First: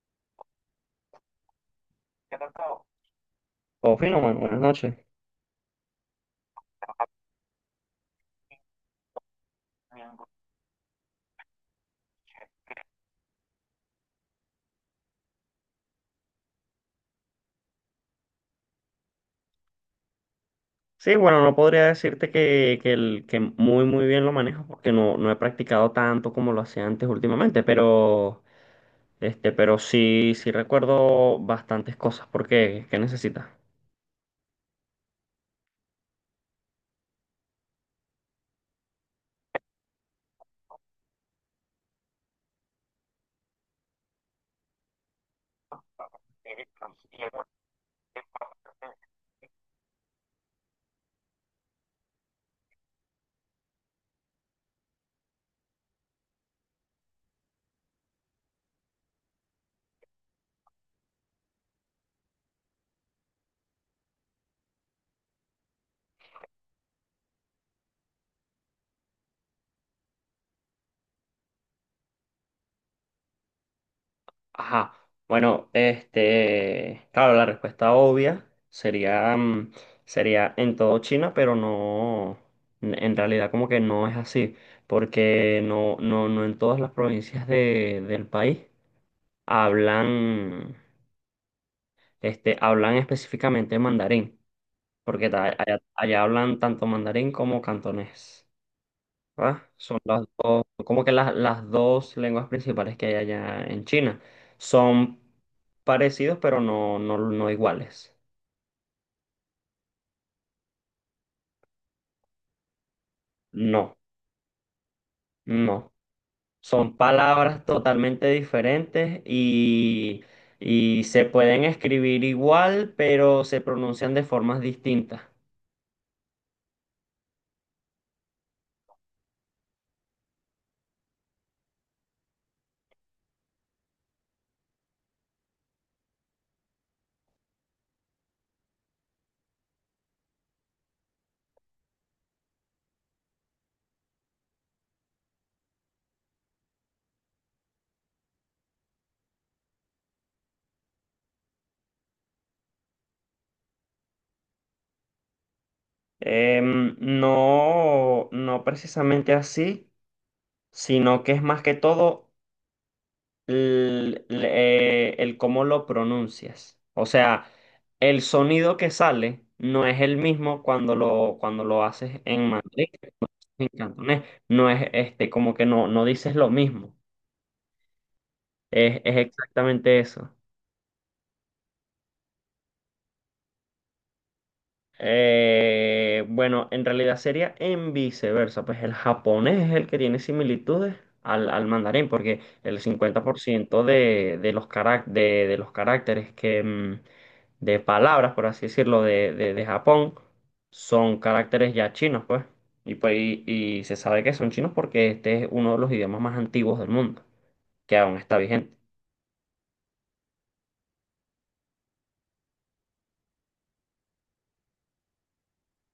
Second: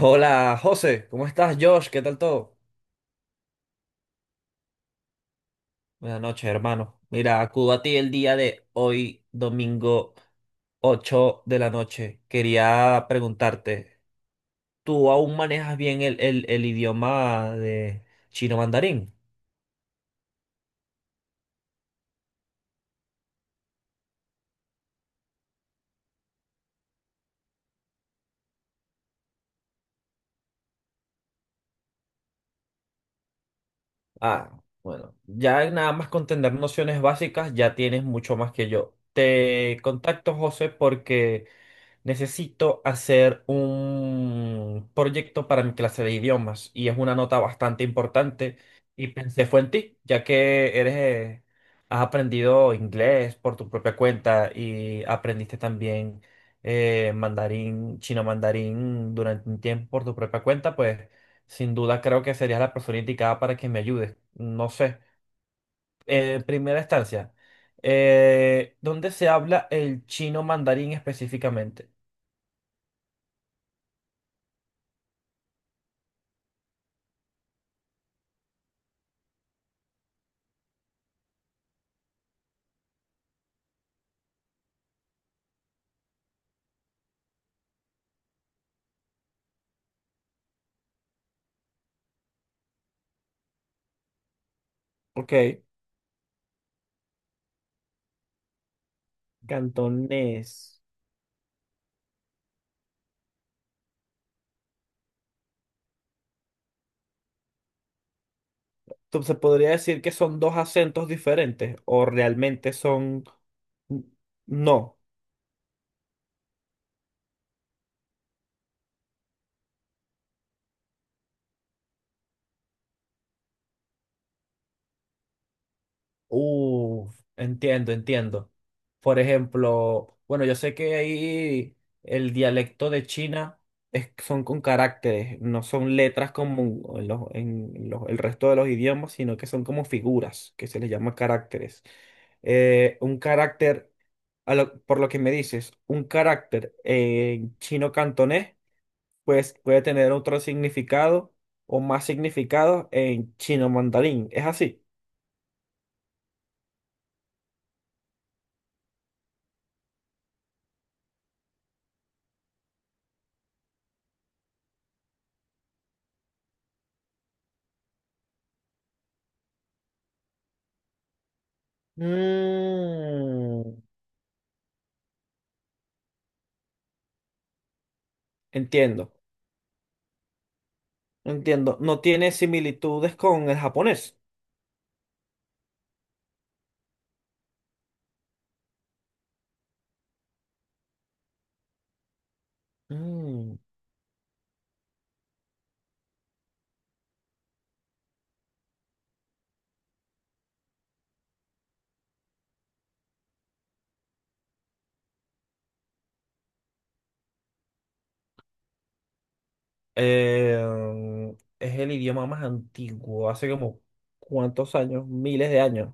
Hola José, ¿cómo estás Josh? ¿Qué tal todo? Oh, fino, mano, buenas noches. Buenas noches, hermano. Mira, acudo a ti el día de hoy, domingo 8 de la noche. Quería preguntarte, ¿tú aún manejas bien el idioma de chino mandarín? Sí, bueno, no podría decirte que muy, muy bien lo manejo porque no he practicado tanto como lo hacía antes últimamente, pero sí recuerdo bastantes cosas. ¿Por qué? ¿Qué necesitas? Ah, bueno, ya nada más con tener nociones básicas ya tienes mucho más que yo. Te contacto, José, porque necesito hacer un proyecto para mi clase de idiomas y es una nota bastante importante y pensé fue en ti, ya que eres, has aprendido inglés por tu propia cuenta y aprendiste también mandarín, chino mandarín durante un tiempo por tu propia cuenta, pues sin duda creo que serías la persona indicada para que me ayudes. No sé. En primera instancia, ¿dónde se habla el chino mandarín específicamente? Ajá. Bueno, claro, la respuesta obvia sería, mm, sería en todo China, pero no, n- en realidad como que no es así, porque no en todas las provincias del país hablan. Hablan específicamente mandarín, porque ta- Ok. allá, allá hablan tanto mandarín como cantonés, ¿verdad? Son las Cantonés. dos, como que las dos lenguas principales que hay allá en China. Son parecidos, pero no iguales. Entonces, ¿se podría decir que son dos acentos diferentes o realmente son... No, No. no. Son palabras totalmente diferentes y se pueden escribir igual, pero se pronuncian de formas distintas. Uh, entiendo, entiendo. Por ejemplo, bueno, yo sé que ahí el dialecto de China es, son con caracteres, no son letras como en el resto de los idiomas, sino que son como figuras, que se les llama caracteres. Un carácter, por lo que me dices, un carácter en chino cantonés, pues puede tener otro significado o más significado en chino mandarín. ¿Es así? No precisamente así. Sino que es más que todo el cómo lo pronuncias. O sea, el sonido que sale no es el mismo cuando lo haces en mandarín, en Mm, cantonés. No es, como que no dices lo mismo. Es, entiendo, es exactamente eso. entiendo. No tiene similitudes con el japonés. Bueno, en realidad sería en viceversa, pues el japonés es el que tiene similitudes al mandarín, porque el cincuenta por Mm, ciento de los caracteres de palabras, por así decirlo, de Japón son caracteres ya chinos, pues. Y se sabe que son chinos porque este es uno de los idiomas más antiguos del mundo, que aún está vigente. Es el idioma más antiguo, hace como cuántos años, miles de años.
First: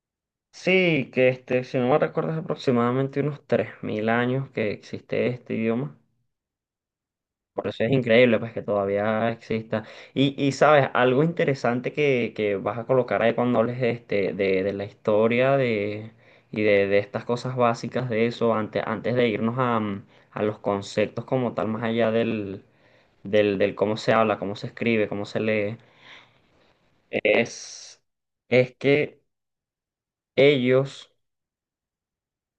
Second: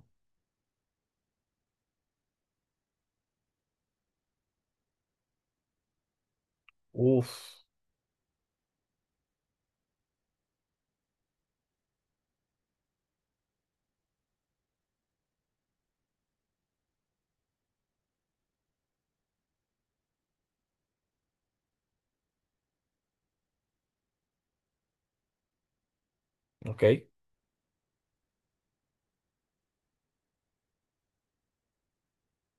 Sí, que si no me recuerdo, es aproximadamente unos 3.000 años que existe este idioma. Uf, Por eso es increíble, pues, que todavía exista. Y sabes, algo interesante que vas a colocar ahí cuando hables de la historia de estas cosas básicas de eso, antes de irnos a los conceptos como tal, más allá del cómo se habla, cómo se escribe, cómo se lee, ok, es, es que ellos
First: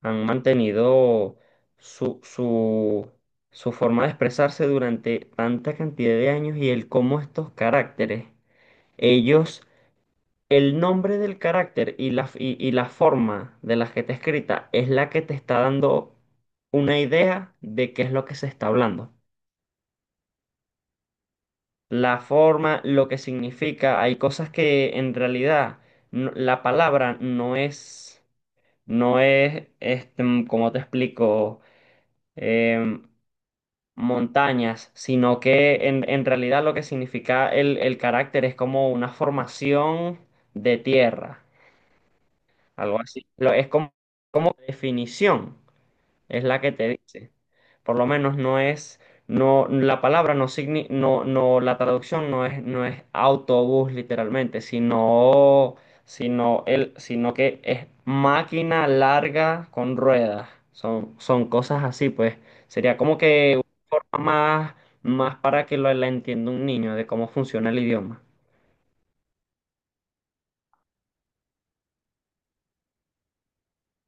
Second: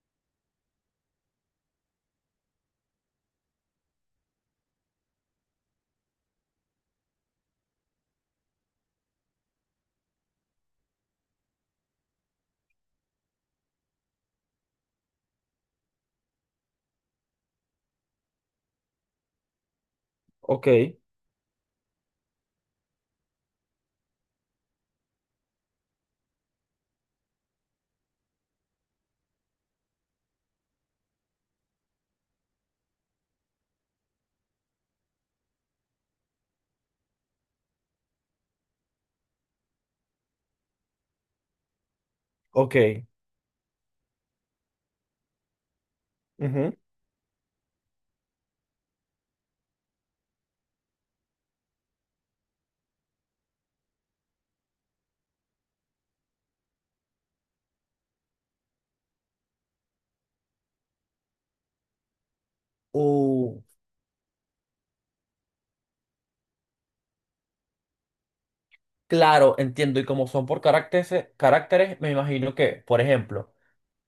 han mantenido su, su, su forma de expresarse durante tanta cantidad de años y el cómo estos caracteres, ellos, el nombre del carácter y la forma de la que está escrita es la que te está dando una idea de qué es lo que se está hablando. ok, La forma, lo que significa, hay cosas que en realidad la palabra no es. ¿Cómo te explico? em, Montañas, sino que en realidad lo que significa el carácter es como una formación de tierra, algo ok. así. Es como definición es la que Ujú. te dice. Por lo menos no es, no, la palabra no signi, la traducción no es autobús literalmente, sino que es máquina larga con ruedas. Son cosas así, pues. Sería como que Uh, una forma más, más para que la entienda un niño de cómo funciona el idioma. claro, entiendo. Y como son por caracteres, caracteres, me imagino que, por ejemplo,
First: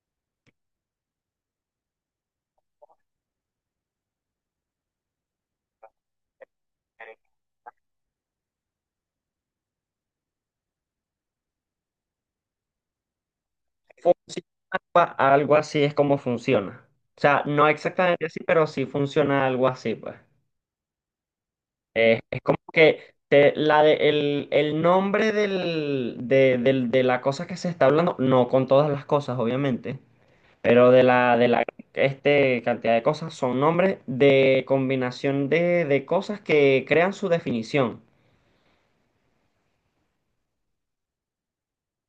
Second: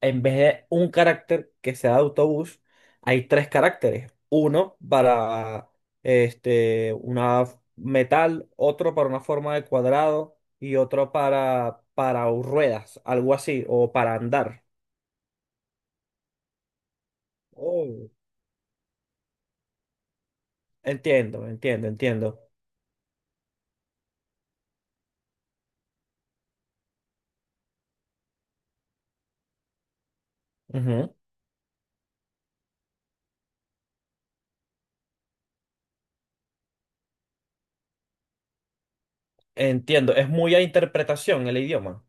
en vez de un carácter que sea de autobús, hay tres caracteres. Uno para una metal, otro para una forma de cuadrado y otro para ruedas, algo así, o para andar. Funciona algo así es como funciona. O sea, no Oh. exactamente así, pero sí funciona algo así, pues. Entiendo, entiendo, entiendo. Es como que el nombre de la cosa que se está hablando, no con todas las cosas, obviamente, pero de Ujú. la, de la este, cantidad de cosas son nombres de combinación de cosas que crean su definición. Entiendo, es muy a interpretación el idioma.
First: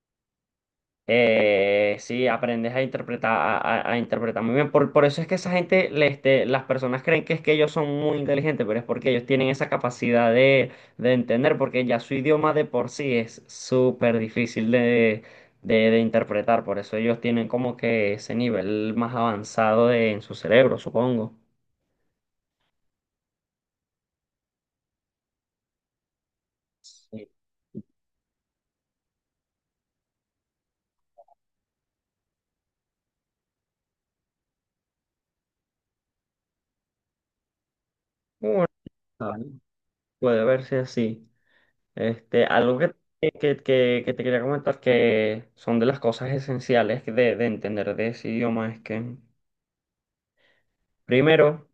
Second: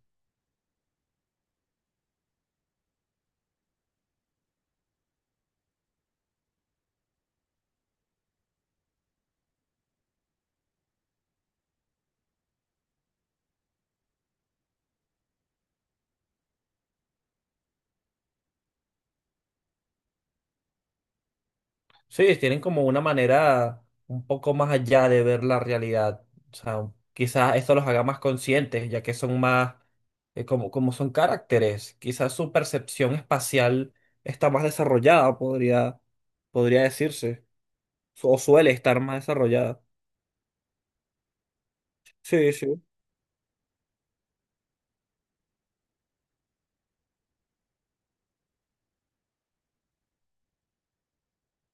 Sí, aprendes a interpretar, a interpretar muy bien. Por eso es que esa gente, las personas creen que es que ellos son muy inteligentes, pero es porque ellos tienen esa capacidad de entender, porque ya su idioma de por sí es súper difícil de interpretar. Por eso ellos tienen como que ese nivel más avanzado en su cerebro, supongo. Sí, tienen como una manera un poco más allá de ver la realidad. O sea, Sí, quizás esto los haga más conscientes, ya que son más, como, como son caracteres. Quizás su percepción espacial está más desarrollada, podría, podría decirse. O bueno, suele estar más desarrollada. puede verse así. Sí, Algo sí. que te quería comentar que son de las cosas esenciales de entender de ese idioma es que, primero,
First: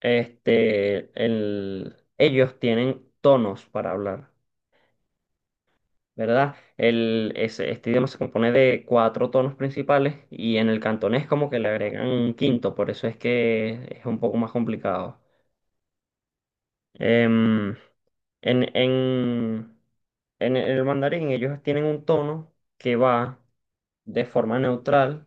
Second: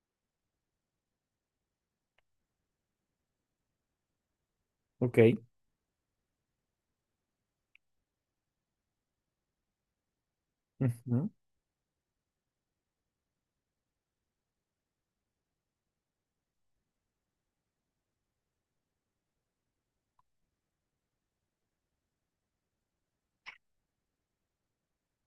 ellos tienen tonos para hablar, Ok. ¿verdad? Este idioma se compone de cuatro tonos principales y en el cantonés Ujú. como que le agregan un quinto, por eso es que es un poco más complicado. Em, en, en, en el mandarín ellos tienen un tono que va, de forma neutral,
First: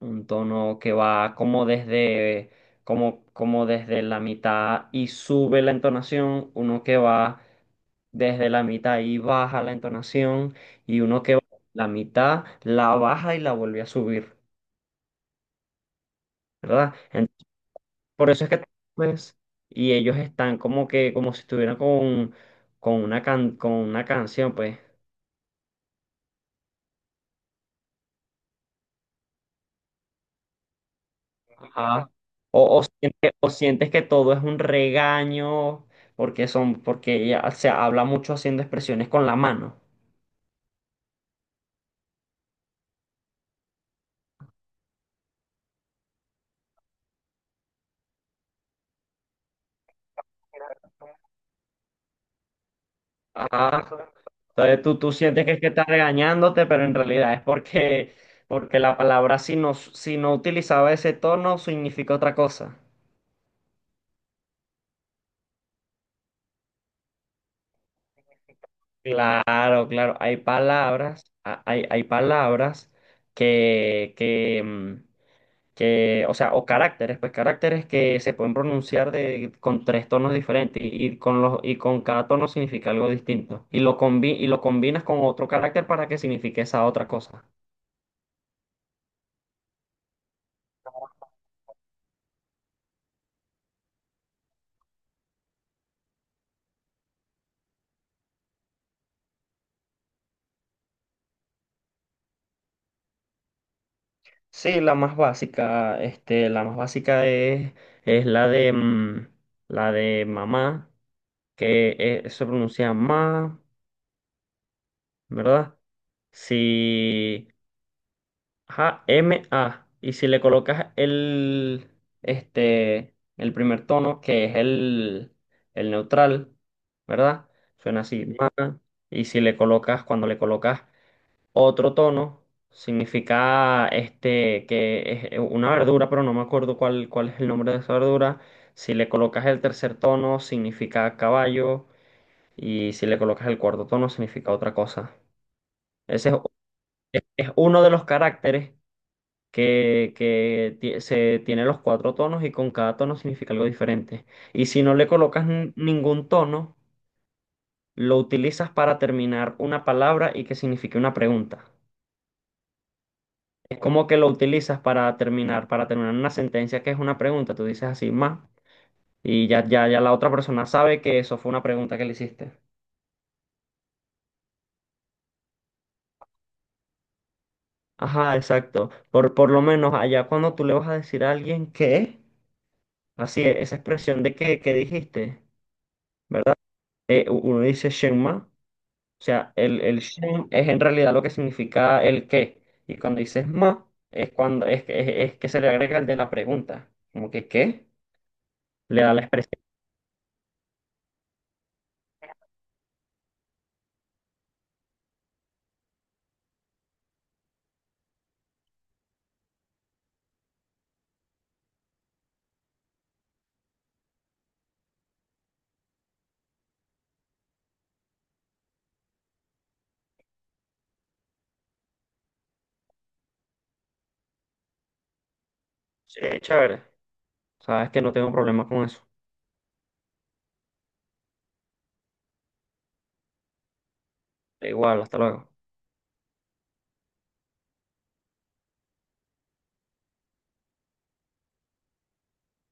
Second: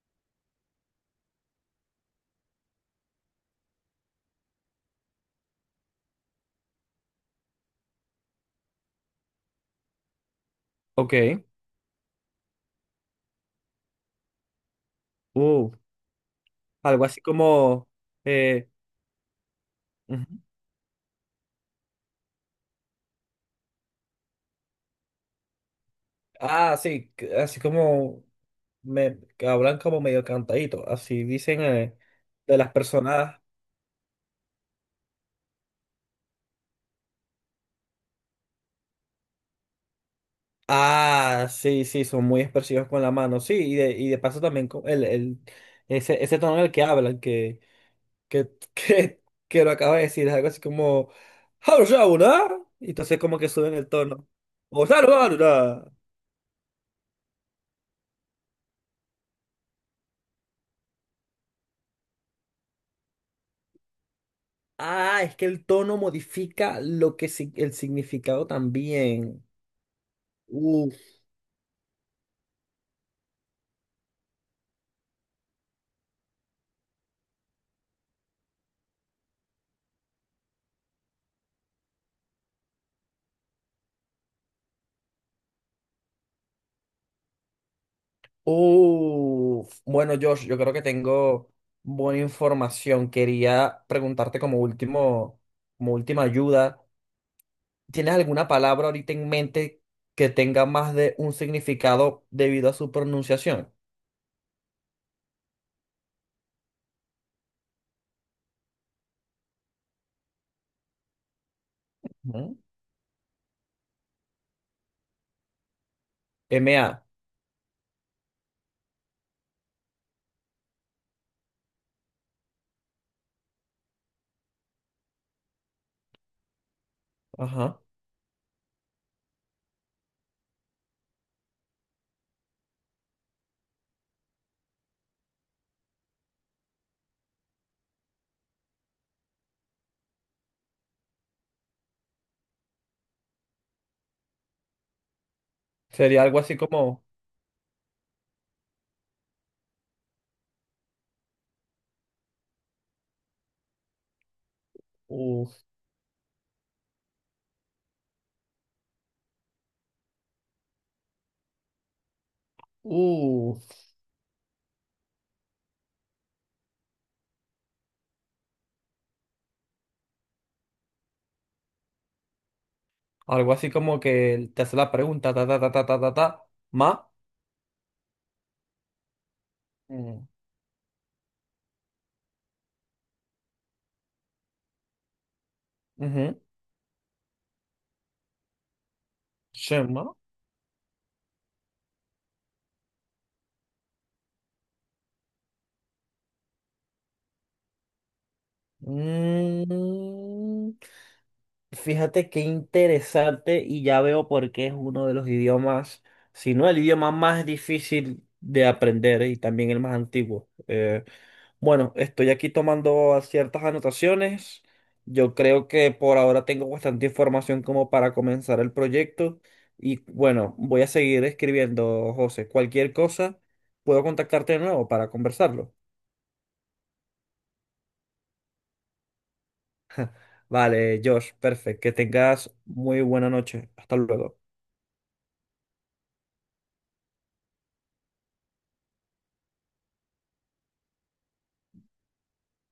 un tono que va como desde la mitad y sube la entonación, uno que va desde la mitad y baja la entonación, y uno que va Ok. la mitad, la baja y la vuelve a subir, Uh, ¿verdad? algo así Entonces, como... por eso es que, eh, pues, y ellos están como que, como si estuvieran con una canción, pues. Ah, sí, así como me que hablan como medio cantadito, así dicen Ajá. de las O, o sientes, personas. o sientes que todo es un regaño porque son, porque ella se habla mucho haciendo expresiones con la mano. Ah, sí, sí, son muy expresivos con la mano, sí, y de paso también con ese, ese tono en el que hablan, que, que, que lo acaba de decir, es algo así como, "Harusauna", y entonces como que suben Ajá. el tono. Entonces O tú sientes que es que está "Saruharuda". regañándote, pero en realidad es porque la palabra si no utilizaba ese tono significa otra cosa. Ah, es que el tono modifica lo que, si el significado también. Claro, claro. Hay palabras que, que, mm, que, o sea, o caracteres, pues caracteres que se pueden pronunciar con tres tonos diferentes y con cada tono significa algo distinto. Y lo combinas con otro carácter para que signifique esa otra cosa. Uf, bueno, Josh, yo creo que tengo buena información. Quería preguntarte como último, como última ayuda, ¿tienes alguna palabra ahorita en mente que tenga más de un significado debido a su pronunciación? Sí, la más básica, la más básica es la de mamá, que se Ujú. pronuncia ma, ¿verdad? MA, Si, ajá, MA. Y si le colocas el primer tono, que es el neutral, ¿verdad? ajá. Suena así, ma. Y si le colocas, cuando le colocas otro tono, significa que es una verdura, pero no me acuerdo cuál es el nombre de esa verdura. Si le colocas el tercer tono, significa caballo. Y si le colocas el cuarto tono, significa otra cosa. Sería Ese es algo así como, es uno de los caracteres que se tiene los cuatro tonos y con cada tono significa algo diferente. Y si no le colocas uf, ningún tono, lo utilizas para terminar una palabra y que signifique una pregunta. Es uf, como que lo utilizas para terminar una sentencia que es una pregunta. Tú dices así, más, y ya la otra persona sabe que eso fue una pregunta que le hiciste. algo así como que te hace la pregunta, ta, ta, ta, ta, ta, ta, ta, ma, Ajá, exacto. Por lo menos allá mm, cuando tú le vas a decir a alguien que, así, esa expresión de que dijiste, ujú, ¿verdad? Uno dice Shenma. O sea, el shema, shen es en realidad lo que significa el qué. Y cuando dices ma, es cuando es que se le agrega el de la pregunta. Como que qué, le da la expresión. mm. Fíjate qué interesante y ya veo por qué es uno de los idiomas, si no el idioma más difícil de aprender y también el más antiguo. Bueno, estoy aquí tomando ciertas anotaciones. Yo creo que por ahora tengo bastante información como para comenzar el proyecto y bueno, voy a seguir escribiendo, José. Cualquier cosa, puedo contactarte de nuevo para conversarlo. Sí, chévere. Sabes que no tengo problema con eso. Vale, Josh, perfecto. Que tengas muy buena noche. Hasta luego. Igual, hasta luego.